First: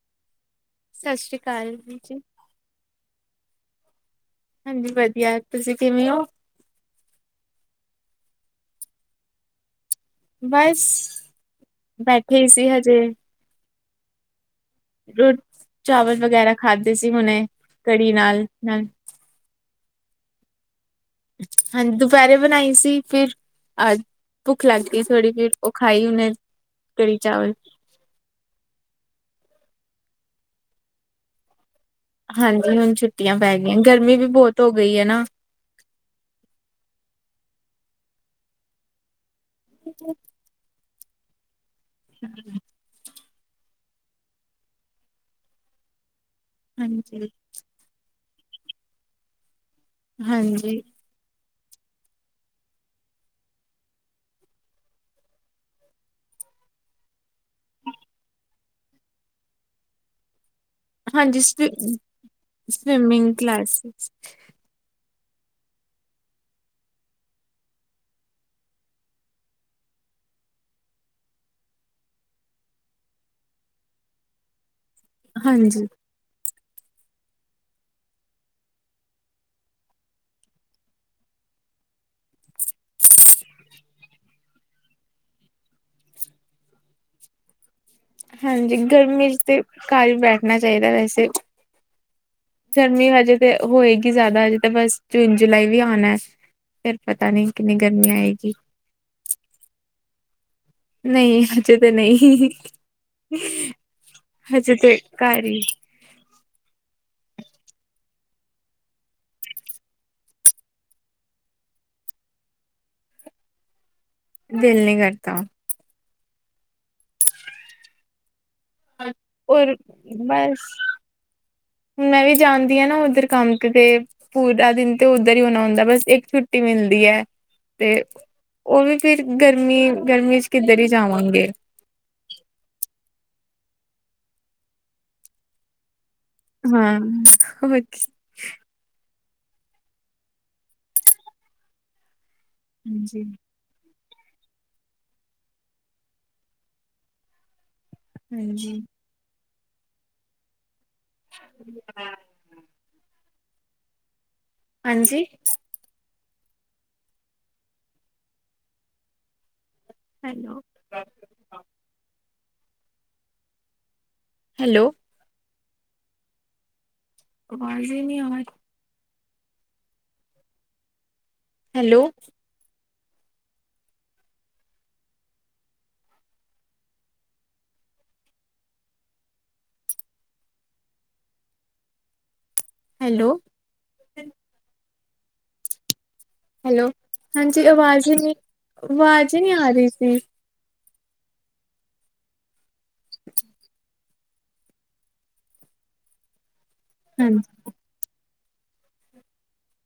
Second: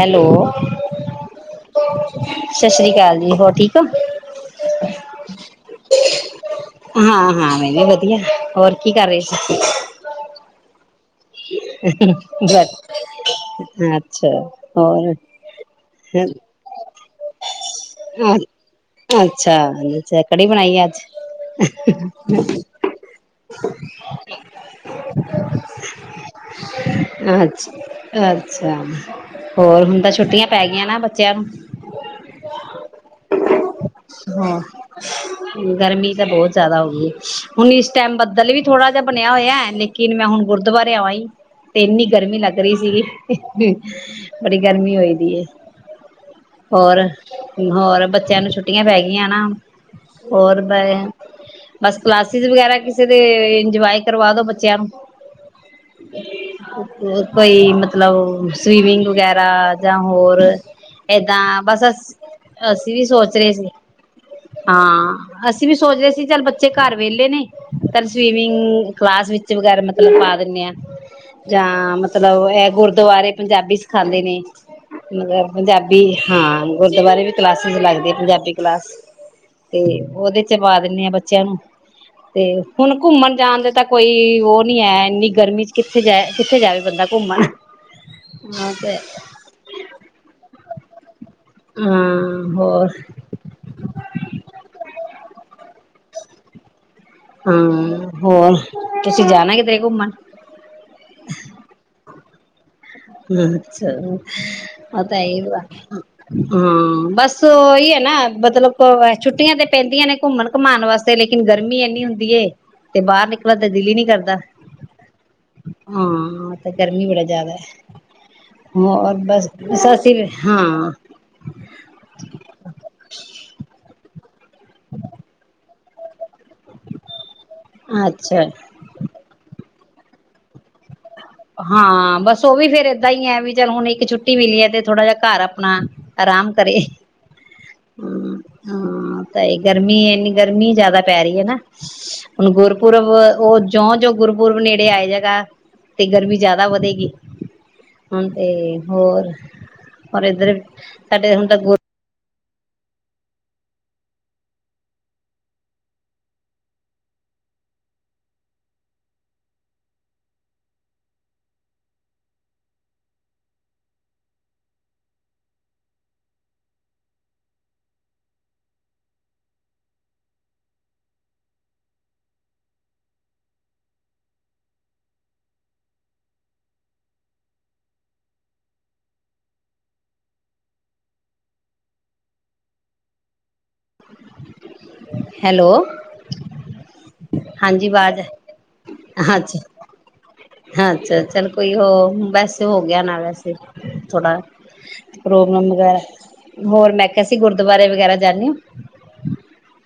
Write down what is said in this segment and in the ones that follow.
Hello ਸ਼ਾਸ਼ਰੀ ਕਾਲ ਜੀ। ਤੇ ਹੋਰ ਠੀਕ ਓ। ਹਾਂਜੀ ਵਧੀਆ ਤੁਸੀਂ ਕਿਵੇਂ ਓ? ਹਾਂ ਹਾਂ ਮੈਂ ਵੀ ਵਧੀਆ, ਹੋਰ ਕੀ ਕਰ ਰਹੇ ਤੁਸੀਂ। ਬਸ। ਬੈਠੇ ਹੀ ਸੀ ਹਜੇ [inaudible] ਅੱਛਾ। ਹੋਰ ਰੋ ਚਾਵਲ ਵਗੈਰਾ ਖਾਧੇ ਸੀ ਹੁਣੇ, ਕੜੀ ਨਾਲ ਹੂੰ। ਅੱਛਾ ਅੱਛਾ ਕੜੀ ਬਣਾਈ ਏ ਅੱਜ। ਹਾਂਜੀ ਦੁਪਹਿਰੇ ਬਣਾਈ ਸੀ, ਫਿਰ ਅਹ ਭੁੱਖ ਲੱਗ ਗਈ ਥੋੜ੍ਹੀ, ਫਿਰ ਉਹ ਖਾਈ। ਹੁਣੇ ਕੜੀ ਚਾਵਲ ਅਛ ਅੱਛਾ। ਹੋਰ ਹੁਣ ਤਾਂ ਛੁੱਟੀਆਂ ਪੈ ਗਈਆਂ ਨਾ ਬੱਚਿਆਂ ਨੂੰ। ਹਾਂਜੀ, ਹੁਣ ਛੁੱਟੀਆਂ ਪੈ ਗਈਆਂ, ਗਰਮੀ ਵੀ ਬਹੁਤ ਹੋਰ ਹੋ ਗਈ ਹੈ ਨਾ। ਗਰਮੀ ਤਾਂ ਬਹੁਤ ਜ਼ਿਆਦਾ ਹੋ ਗਈ ਹੁਣ ਇਸ ਟਾਈਮ ਬਦਲ ਵੀ ਥੋੜਾ ਜਿਹਾ ਬਣਿਆ। ਹੋਇਆ ਲੇਕਿਨ ਮੈਂ ਹੁਣ ਗੁਰਦੁਆਰੇ [inaudible] ਤੇ ਇੰਨੀ ਗਰਮੀ ਲੱਗ ਰਹੀ ਸੀਗੀ। ਬੜੀ ਗਰਮੀ ਹੋਈ ਦੀ ਏ। ਹੋਰ ਹਾਂਜੀ ਹੋਰ ਬੱਚਿਆਂ ਨੂੰ ਛੁੱਟੀਆਂ ਪੈ ਗਈਆਂ ਨਾ। ਹੋਰ ਹਾਂਜੀ ਬਸ ਕਲਾਸਿਸ ਵਗੈਰਾ, ਕਿਸੇ ਦੇ ਇੰਜੋਯ ਕਰਵਾ ਦੋ ਬੱਚਿਆਂ ਨੂੰ। ਹੋਰ ਕੋਈ ਮਤਲਬ ਸਵੀਮਿੰਗ ਵਗੈਰਾ, ਜਾਂ ਹੋਰ ਹਾਂਜੀ ਏਦਾਂ ਬਸ ਅ ਸਵਿ- ਅਸੀਂ ਵੀ ਸਵਿਮਿੰਗ ਸੋਚ ਰਹੇ ਸੀ, ਕਲਾਸਿਸ ਹਾਂ। ਅਸੀਂ ਵੀ ਸੋਚਦੇ ਸੀ, ਚੱਲ ਬੱਚੇ ਘਰ ਵਿਹਲੇ ਨੇ, ਪਰ ਸਵੀਮਿੰਗ ਕਲਾਸ ਵਿੱਚ ਵਗੈਰਾ ਮਤਲਬ ਪਾ ਦੇ ਜਾਂ ਮਤਲਬ ਇਹ ਗੁਰਦੁਆਰੇ ਪੰਜਾਬੀ ਸਿਖਾਉਂਦੇ ਨੇ। ਮਤਲਬ ਹਾਂਜੀ ਪੰਜਾਬੀ ਹਾਂ। ਗੁਰਦੁਆਰੇ ਵੀ ਕਲਾਸਿਸ ਲੱਗਦੇ ਪੰਜਾਬੀ ਕਲਾਸ, ਤੇ ਉਹਦੇ ਚ ਪਾ ਦਿੰਦੇ ਆ ਬੱਚਿਆਂ ਨੂੰ, ਤੇ ਹੁਣ ਘੁੰਮਣ ਜਾਣ ਦੇ ਤਾਂ ਕੋਈ ਉਹ ਨੀ ਹੈ ਇੰਨੀ ਗਰਮੀ ਚ ਕਿੱਥੇ ਜਾ ਕਿੱਥੇ ਜਾਵੇ ਬੰਦਾ ਘੁੰਮਣ ਹਾਂ ਹਾਂਜੀ, ਤੇ ਗਰਮੀ ਚ ਤੇ ਘਰ ਵੀ ਬੈਠਣਾ ਚਾਹੀਦਾ ਵੈਸੇ, ਹਾਂ ਹੋਰ ਗਰਮੀ ਹਜੇ ਤੇ ਹੋਏਗੀ ਜ਼ਿਆਦਾ ਹਜੇ, ਤਾਂ ਬਸ ਜੂਨ ਜੁਲਾਈ ਵੀ [unintelligible] ਕਿੰਨੀ ਹਾਂ, ਗਰਮੀ ਆਏਗੀ ਹੋਰ ਤੁਸੀਂ ਜਾਣਾ ਕਿਧਰੇ ਘੁੰਮਣ। ਨਹੀਂ, ਹਜੇ ਤਾਂ ਨਹੀਂ। ਹਜੇ ਤੇ ਅੱਛਾ, ਤਾਂ ਇਹ ਘਰ ਹਾਂ ਹੀ ਬੱਸ। ਬੱਸ ਉਹੀ ਹੈ ਨਾ, ਮਤਲਬ ਛੁੱਟੀਆਂ ਤੇ ਪੈਂਦੀਆਂ ਨੇ ਘੁੰਮਣ ਘੁਮਾਉਣ ਵਾਸਤੇ, ਲੇਕਿਨ ਗਰਮੀ ਇੰਨੀ ਹੁੰਦੀ ਏ ਤੇ ਬਾਹਰ ਨਿਕਲਣ ਤਾਂ ਦਿਲ ਨੀ ਕਰਦਾ ਦਿਲ ਨੀ ਕਰਦਾ। ਹਾਂ ਤੇ ਗਰਮੀ ਬੜਾ ਜ਼ਿਆਦਾ ਹੈ ਹੋਰ ਬਸ ਹੋਰ ਬਸ ਅਸੀਂ ਬਸ ਹਾਂ ਮੈਂ ਵੀ ਜਾਣਦੀ ਹਾਂ ਨਾ ਉੱਧਰ ਕੰਮ ਤੇ ਪੂਰਾ ਦਿਨ ਤੇ ਉੱਧਰ ਹੀ ਹੋਣਾ ਹੁੰਦਾ ਬਸ ਇੱਕ ਛੁੱਟੀ ਛੁੱਟੀ ਮਿਲਦੀ ਹੈ ਤੇ ਅੱਛਾ ਉਹ ਵੀ ਫਿਰ ਗਰਮੀ ਗਰਮੀ ਕੀ ਦਰੀ ਹਾਂ ਬਸ ਉਹ ਵੀ ਫੇਰ ਏਦਾਂ ਹੀ ਹੈ ਵੀ ਚੱਲ ਹੁਣ ਇੱਕ ਛੁੱਟੀ ਮਿਲੀ ਹੈ ਤੇ ਥੋੜਾ ਜਿਹਾ ਘਰ ਆਪਣਾ ਆਰਾਮ ਕਰੇ ਹਾਂ ਹੋਰ ਕੀ। ਹਮ ਹਮ ਤਾਂ ਇਹ ਗਰਮੀ ਇਨੀ ਗਰਮੀ ਜਿਆਦਾ ਪੈ ਰਹੀ ਹੈ ਨਾ ਹੁਣ ਗੁਰਪੁਰਬ ਹਾਂਜੀ ਗੁਰਪੁਰਬ ਨੇੜੇ ਆਏ ਜੇਗਾ ਤੇ ਗਰਮੀ ਜ਼ਿਆਦਾ ਵਧੇਗੀ ਹਾਂ ਤੇ ਹਾਂਜੀ ਹੋਰ ਔਰ ਇੱਧਰ ਸਾਡੇ ਹੁਣ ਤੱਕ ਹਾਂਜੀ ਹੈਲੋ ਹੈਲੋ ਵਾਜ ਨਹੀਂ ਆ ਰਹੀ ਹੈਲੋ ਹੈਲੋ ਹੈਲੋ ਹੈਲੋ ਹਾਂਜੀ ਅਵਾਜ਼ ਹੀ ਨਹੀਂ ਅਵਾਜ਼ ਹੀ ਨਹੀਂ ਆ ਰਹੀ ਸੀ ਹਾਂਛਾ ਚੱਲ ਕੋਈ ਉਹ ਬਸ ਹੋਗ ਗਿਆ ਨਾਲ ਵੈਸੇ ਥੋੜਾ ਪ੍ਰੋਗਰਾਮ ਵਗੈਰਾ ਹੋਰ ਮੈਂ ਕਿਹਾ ਸੀ ਹਾਂਜੀ ਗੁਰਦੁਆਰੇ ਵਗੈਰਾ ਜਾਂਦੇ ਹੋ [inaudible]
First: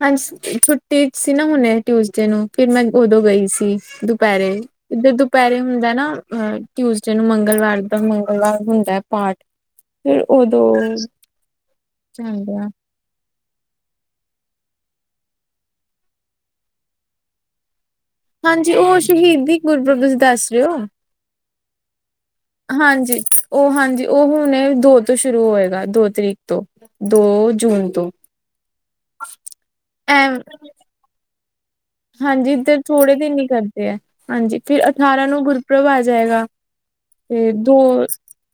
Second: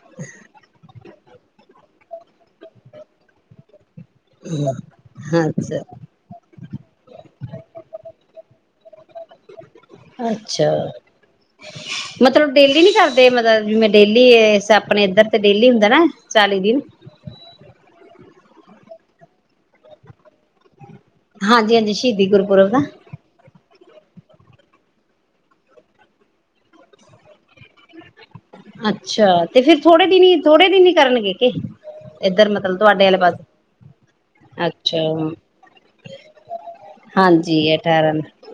ਹਾਂਜੀ ਛੁੱਟੀ ਸੀ ਨਾ ਹੁਣੇ ਟਿਊਸਡੇ ਨੂੰ ਫਿਰ ਮੈਂ ਉਦੋਂ ਗਈ ਸੀ ਦੁਪਹਿ ਜਦੋਂ ਹੋ ਦੁਪਹਿਰੇ ਅੱਛਾ ਹੁੰਦਾ ਨਾ ਟਿਊਸਡੇ ਨੂੰ ਮੰਗਲਵਾਰ ਦੇ ਮੰਗਲਵਾਰ ਹੁੰਦਾ ਪਾਠ ਫਿਰ ਅੱਛਾ ਉਦੋਂ ਤੇ ਮਤਲਬ ਜਿਵੇਂ ਡੇਲੀ ਆਪਣੇ ਇੱਧਰ ਤੇ ਡੇਲੀ ਹੁੰਦਾ ਨਾ ਚਾਲੀ ਦਿਨ ਹਾਂਜੀ ਉਹ ਸ਼ਹੀਦੀ ਗੁਰਪ੍ਰਬ ਸੀ ਦੱਸ ਰਹੇ ਹੋ ਹਾਂਜੀ ਹਾਂਜੀ ਸ਼ਹੀਦੀ ਗੁਰਪੁਰਬ ਦਾ ਹਾਂਜੀ ਉਹ ਹਾਂਜੀ ਉਹ ਹੁਣ ਦੋ ਤੋਂ ਸ਼ੁਰੂ ਹੋਏਗਾ ਦੋ ਤਰੀਕ ਤੋਂ ਦੋ ਜੂਨ ਤੋਂ ਅੱਛਾ ਤੇ ਫਿਰ ਥੋੜੇ ਦਿਨ ਐ ਹੀ ਥੋੜੇ ਦਿਨ ਹੀ ਕਰਨਗੇ [unintelligible] ਹਾਂਜੀ ਮਤਲਬ ਇੱਧਰ ਤੁਹਾਡੇ ਥੋੜੇ ਵਾਲੇ ਦਿਨ ਹੀ ਪਾਸੇ ਕਰਦੇ ਹੈ ਹਾਂਜੀ ਫਿਰ ਅੱਛਾ ਅਠਾਰਾਂ ਨੂੰ ਗੁਰਪ੍ਰਬ ਆ ਜਾਏਗਾ ਤੇ ਹਾਂਜੀ ਦੋ ਅਠਾਰਾਂ ਨੂੰ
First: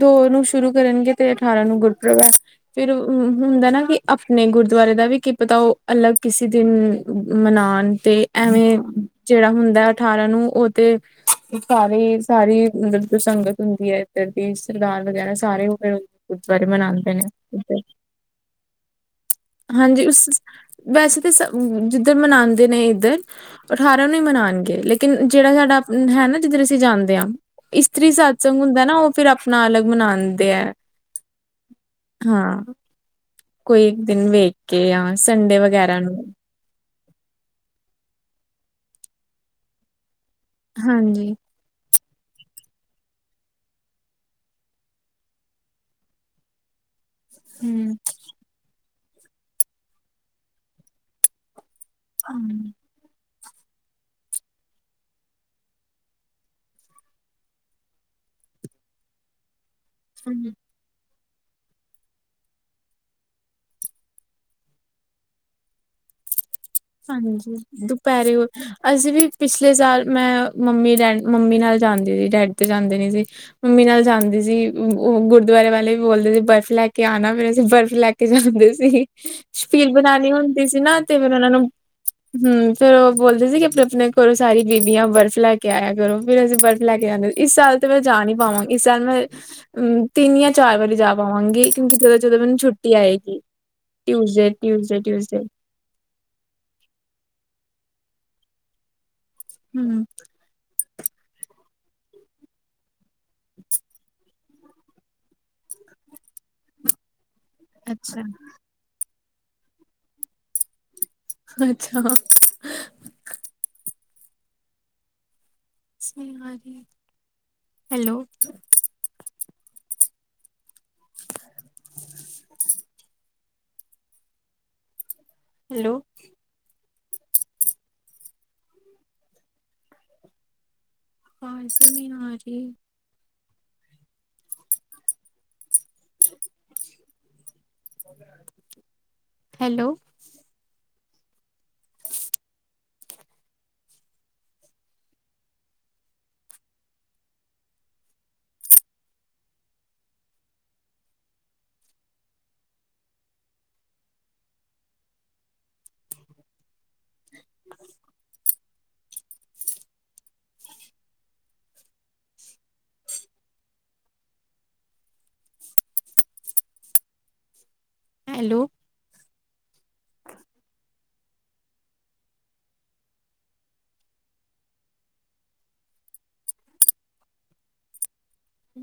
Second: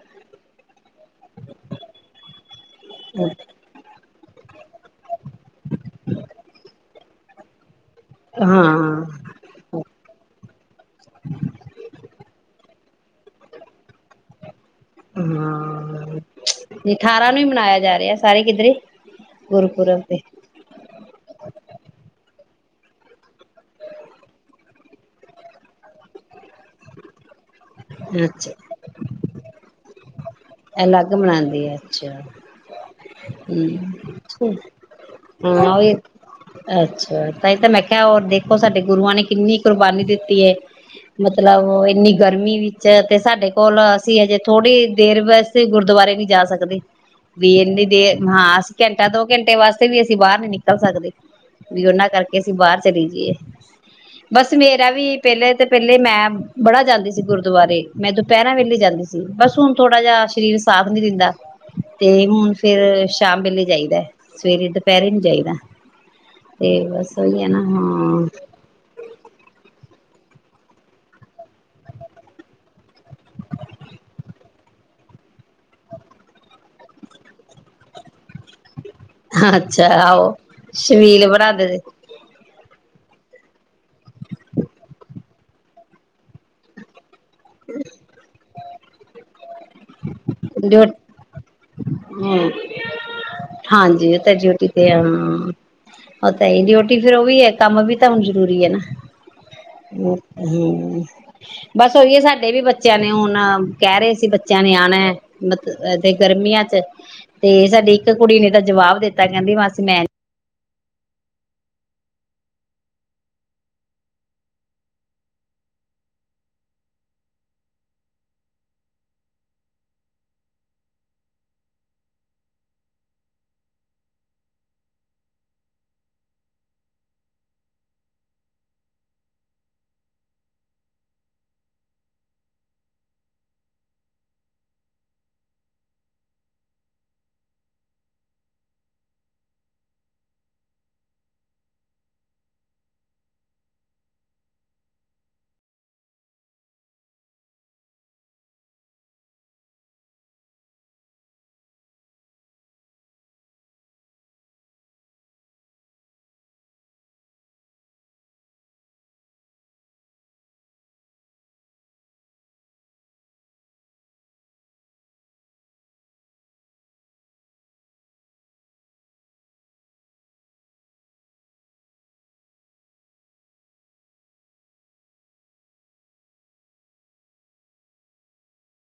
ਦੋ ਨੂੰ ਸ਼ੁਰੂ ਕਰਨਗੇ ਤੇ ਅਠਾਰਾਂ ਨੂੰ ਗੁਰਪ੍ਰਬਾ ਫਿਰ ਹੁੰਦਾ ਨਾ ਕਿ ਆਪਣੇ ਗੁਰਦੁਆਰੇ ਦਾ ਵੀ ਕੀ ਪਤਾ ਉਹ ਅਲੱਗ ਕਿਸੇ ਦਿਨ ਮਨਾ ਤੇ ਐਵੇਂ ਹਾਂ ਜਿਹੜਾ ਹੁੰਦਾ ਅਠਾਰਾਂ ਨੂੰ ਉਹ ਤੇ ਸਾਰੇ ਸਾਰੀ ਮਤਲਬ ਜੋ ਸੰਗਤ ਹੁੰਦੀ ਹੈ ਏਦਾਂ ਦੀ ਸਰਦਾਰ ਵਗੈਰਾ ਸਾਰੇ ਉਹ ਫਿਰ ਹਾਂ ਗੁਰਦਆਾਰੇ ਮਨਾਣਦੇ ਨੇ ਅਠਾਰਾਂ ਨੂੰ ਹੀ ਮਨਾਇਆ [unintelligible] ਜਾ ਰਿਹਾ ਸਾਰੇ ਕਿੱਧਰੇ ਗੁਰਪੁਰਬ ਹਾਂਜੀ ਤੇ ਉਸ ਵੈਸੇ [unintelligible] ਜਿੱਧਰ ਮਨਾਉ ਨੇ ਇੱਧਰ ਅਠਾਰਾਂ ਨੂੰ ਹੀ ਮਨਾਣਗੇ ਲੇਕਿਨ ਜਿਹੜਾ ਸਾਡਾ ਹੈ ਨਾ ਜਿੱਧਰ ਅਸੀਂ ਜਾਂਦੇ ਹਾਂ ਇਸਤਰੀ ਅੱਛਾ ਸਤਸੰਗ ਹੁੰਦਾ ਨਾ ਉਹ ਫਿਰ ਆਪਣਾ ਅਲੱਗ [unintelligible] ਅਲੱਗ ਬਣਾਂਦੇ ਆ ਅੱਛਾ ਹਾਂ ਕੋਈ ਇੱਕ ਦਿਨ ਵੇਖ ਹਮ ਕੇ ਜਾਂ ਸੰਡੇ ਹਾਂ ਉਹ ਵਗੈਰਾ ਨੂੰ ਅੱਛਾ ਤਾਂ ਹੀ ਤਾਂ ਮੈਂ ਕਿਹਾ ਹੋਰ ਦੇਖੋ ਸਾਡੇ ਗੁਰੂਆਂ ਨੇ ਕਿੰਨੀ ਕੁਰਬਾਨੀ ਦਿੱਤੀ [unintelligible] ਹਾਂਜੀ ਮਤਲਬ ਉਹ ਇੰਨੀ ਗਰਮੀ ਵਿੱਚ ਤੇ ਸਾਡੇ ਕੋਲ ਅਸੀਂ ਹਜੇ ਥੋੜੀ ਦੇਰ ਵ [unintelligible] ਗੁਰਦੁਆਰੇ ਵੀ ਜਾ ਸਕਦੇ ਹਮ [unintelligible] ਘੰਟਾ ਦੋ ਘੰਟੇ ਵਾਸਤੇ ਵੀ ਅਸੀਂ ਬਾਹਰ ਨੀ ਨਿਕਲ ਸਕਦੇ ਬਈ ਉਹਨਾਂ ਕਰਕੇ ਅਸੀਂ ਬਾਹਰ ਹਮ ਚੱਲੇ ਜਾਈਏ ਬਸ ਮੇਰਾ ਵੀ ਪਹਿਲੇ ਤੇ ਪਹਿਲੇ ਮੈਂ ਬੜਾ ਜਾਂਦੀ ਸੀ ਗੁਰਦੁਆਰੇ ਮੈਂ ਦੁਪਹਿਰਰਾ ਵੇਲੇ ਜਾਂਦੀ ਸੀ ਬਸ ਹੁਣ ਥੋੜਾ ਸਰੀਰ ਸਾਥ ਨਹੀ ਦਿੰਦਾ ਤੇ ਹੁਣ ਫੇਰ ਸ਼ਾਮ ਵੇਲੇ ਜਾਈਦਾ ਸਵੇਰੇ ਦੁਪਹਿਰੇ ਨੀ ਜਾਈਦਾ ਤੇ ਬਸ ਉਹੀ ਹੈ ਹਾਂਜੀ ਨਾ ਦੁਪਹਿਰੇ ਅਸੀਂ ਵੀ ਪਿਛਲੇ ਸਾਲ ਮੈਂ ਮੰਮੀ ਡੈਡੀ ਮੰਮੀ ਨਾਲ ਜਾਂਦੀ ਸੀ ਡੈਡੀ ਤੇ ਜਾਂਦੇ ਨੀ ਸੀ ਮੰਮੀ ਨਾਲ ਜਾਂਦੀ ਸੀ ਉਹ ਗੁਰਦੁਆਰੇ ਵਾਲੇ ਵੀ ਬੋਲਦੇ ਸੀ ਬਰਫ਼ ਲੈ ਕੇ ਆਉਣਾ ਫੇਰ ਅਸੀ ਬਰਫ਼ ਲੈ ਕੇ [unintelligible] ਹਾਂ ਅੱਛਾ ਛੱਬੀਲ ਬਣਾਣੀ ਆਹੋ ਹੁੰਦੀ ਸੀ ਨਾ ਤੇ ਸ਼ਵੀਲ ਫਿਰ ਉਹਨਾਂ ਨੂੰ ਬਣਾਦੇ ਦੇ ਹਮ ਫਿਰ ਉਹ ਬੋਲਦੇ ਸੀ ਕਿ ਆਪਣੇ ਆਪਣੇ ਘਰੋਂ ਸਾਰੀ ਬੀਬੀਆਂ ਬਰਫ਼ ਲੈ ਕੇ ਆਇਆ ਕਰੋ ਫਿਰ ਅਸੀਂ ਬਰਫ਼ ਲੈ ਕੇ ਜਾਂਦੇ ਸੀ ਇਸ ਸਾਲ ਤੇ ਮੈਂ ਜਾ ਨੀ ਪਾਵਾਂਗੀ [unintelligible] ਤਿੰਨ ਜਾਂ ਚਾਰ ਡਿਊ ਵਾਰੀ ਜਾ ਪਾਵਾਂਗੀ ਕਿਉਂਕਿ ਜਦੋਂ ਜਦੋਂ ਹਮ ਮੈਨੂੰ ਛੁੱਟੀ ਆਏਗੀ ਹਾਂਜੀ ਉਹ ਤਾਂ ਟਿਊਜ਼ਡੇ ਡਿਊਟੀ ਤੇ ਟਿਊਜ਼ਡੇ ਟਿਊਜ਼ਡੇ ਫੇਿਰ ਉਹ ਵੀ ਕੰਮ ਵੀ ਤਾਂ ਹੁਣ ਜਰੂਰੀ ਹੈ ਨਾ ਹਮ ਹਮ ਬਸ ਉਹੀਏ ਸਾਡੇ ਵੀ ਬੱਚਿਆਂ ਨੇ ਹੁਣ ਕਹਿ ਰਹੇ ਸੀ ਬੱਚਿਆਂ ਨਿਆਣਾ ਮਤਲਬ ਤੇ ਗਰਮੀਆਂ ਚ ਤੇ ਸਾਡੀ ਇੱਕ ਅੱਛਾ ਕੁੜੀ ਨੇ ਤਾਂ ਜਵਾਬ ਦਿੱਤਾ। ਤਾ ਕਹਿੰਦੀ ਮਾਸੀ ਮੈਂ ਅੱਛਾ ਹੈਲੋ ਹੈਲੋ ਹਾਂ ਸੁ ਨ ਨਾ ਰ ਹੈਲੋ ਹੈਲੋ ਹ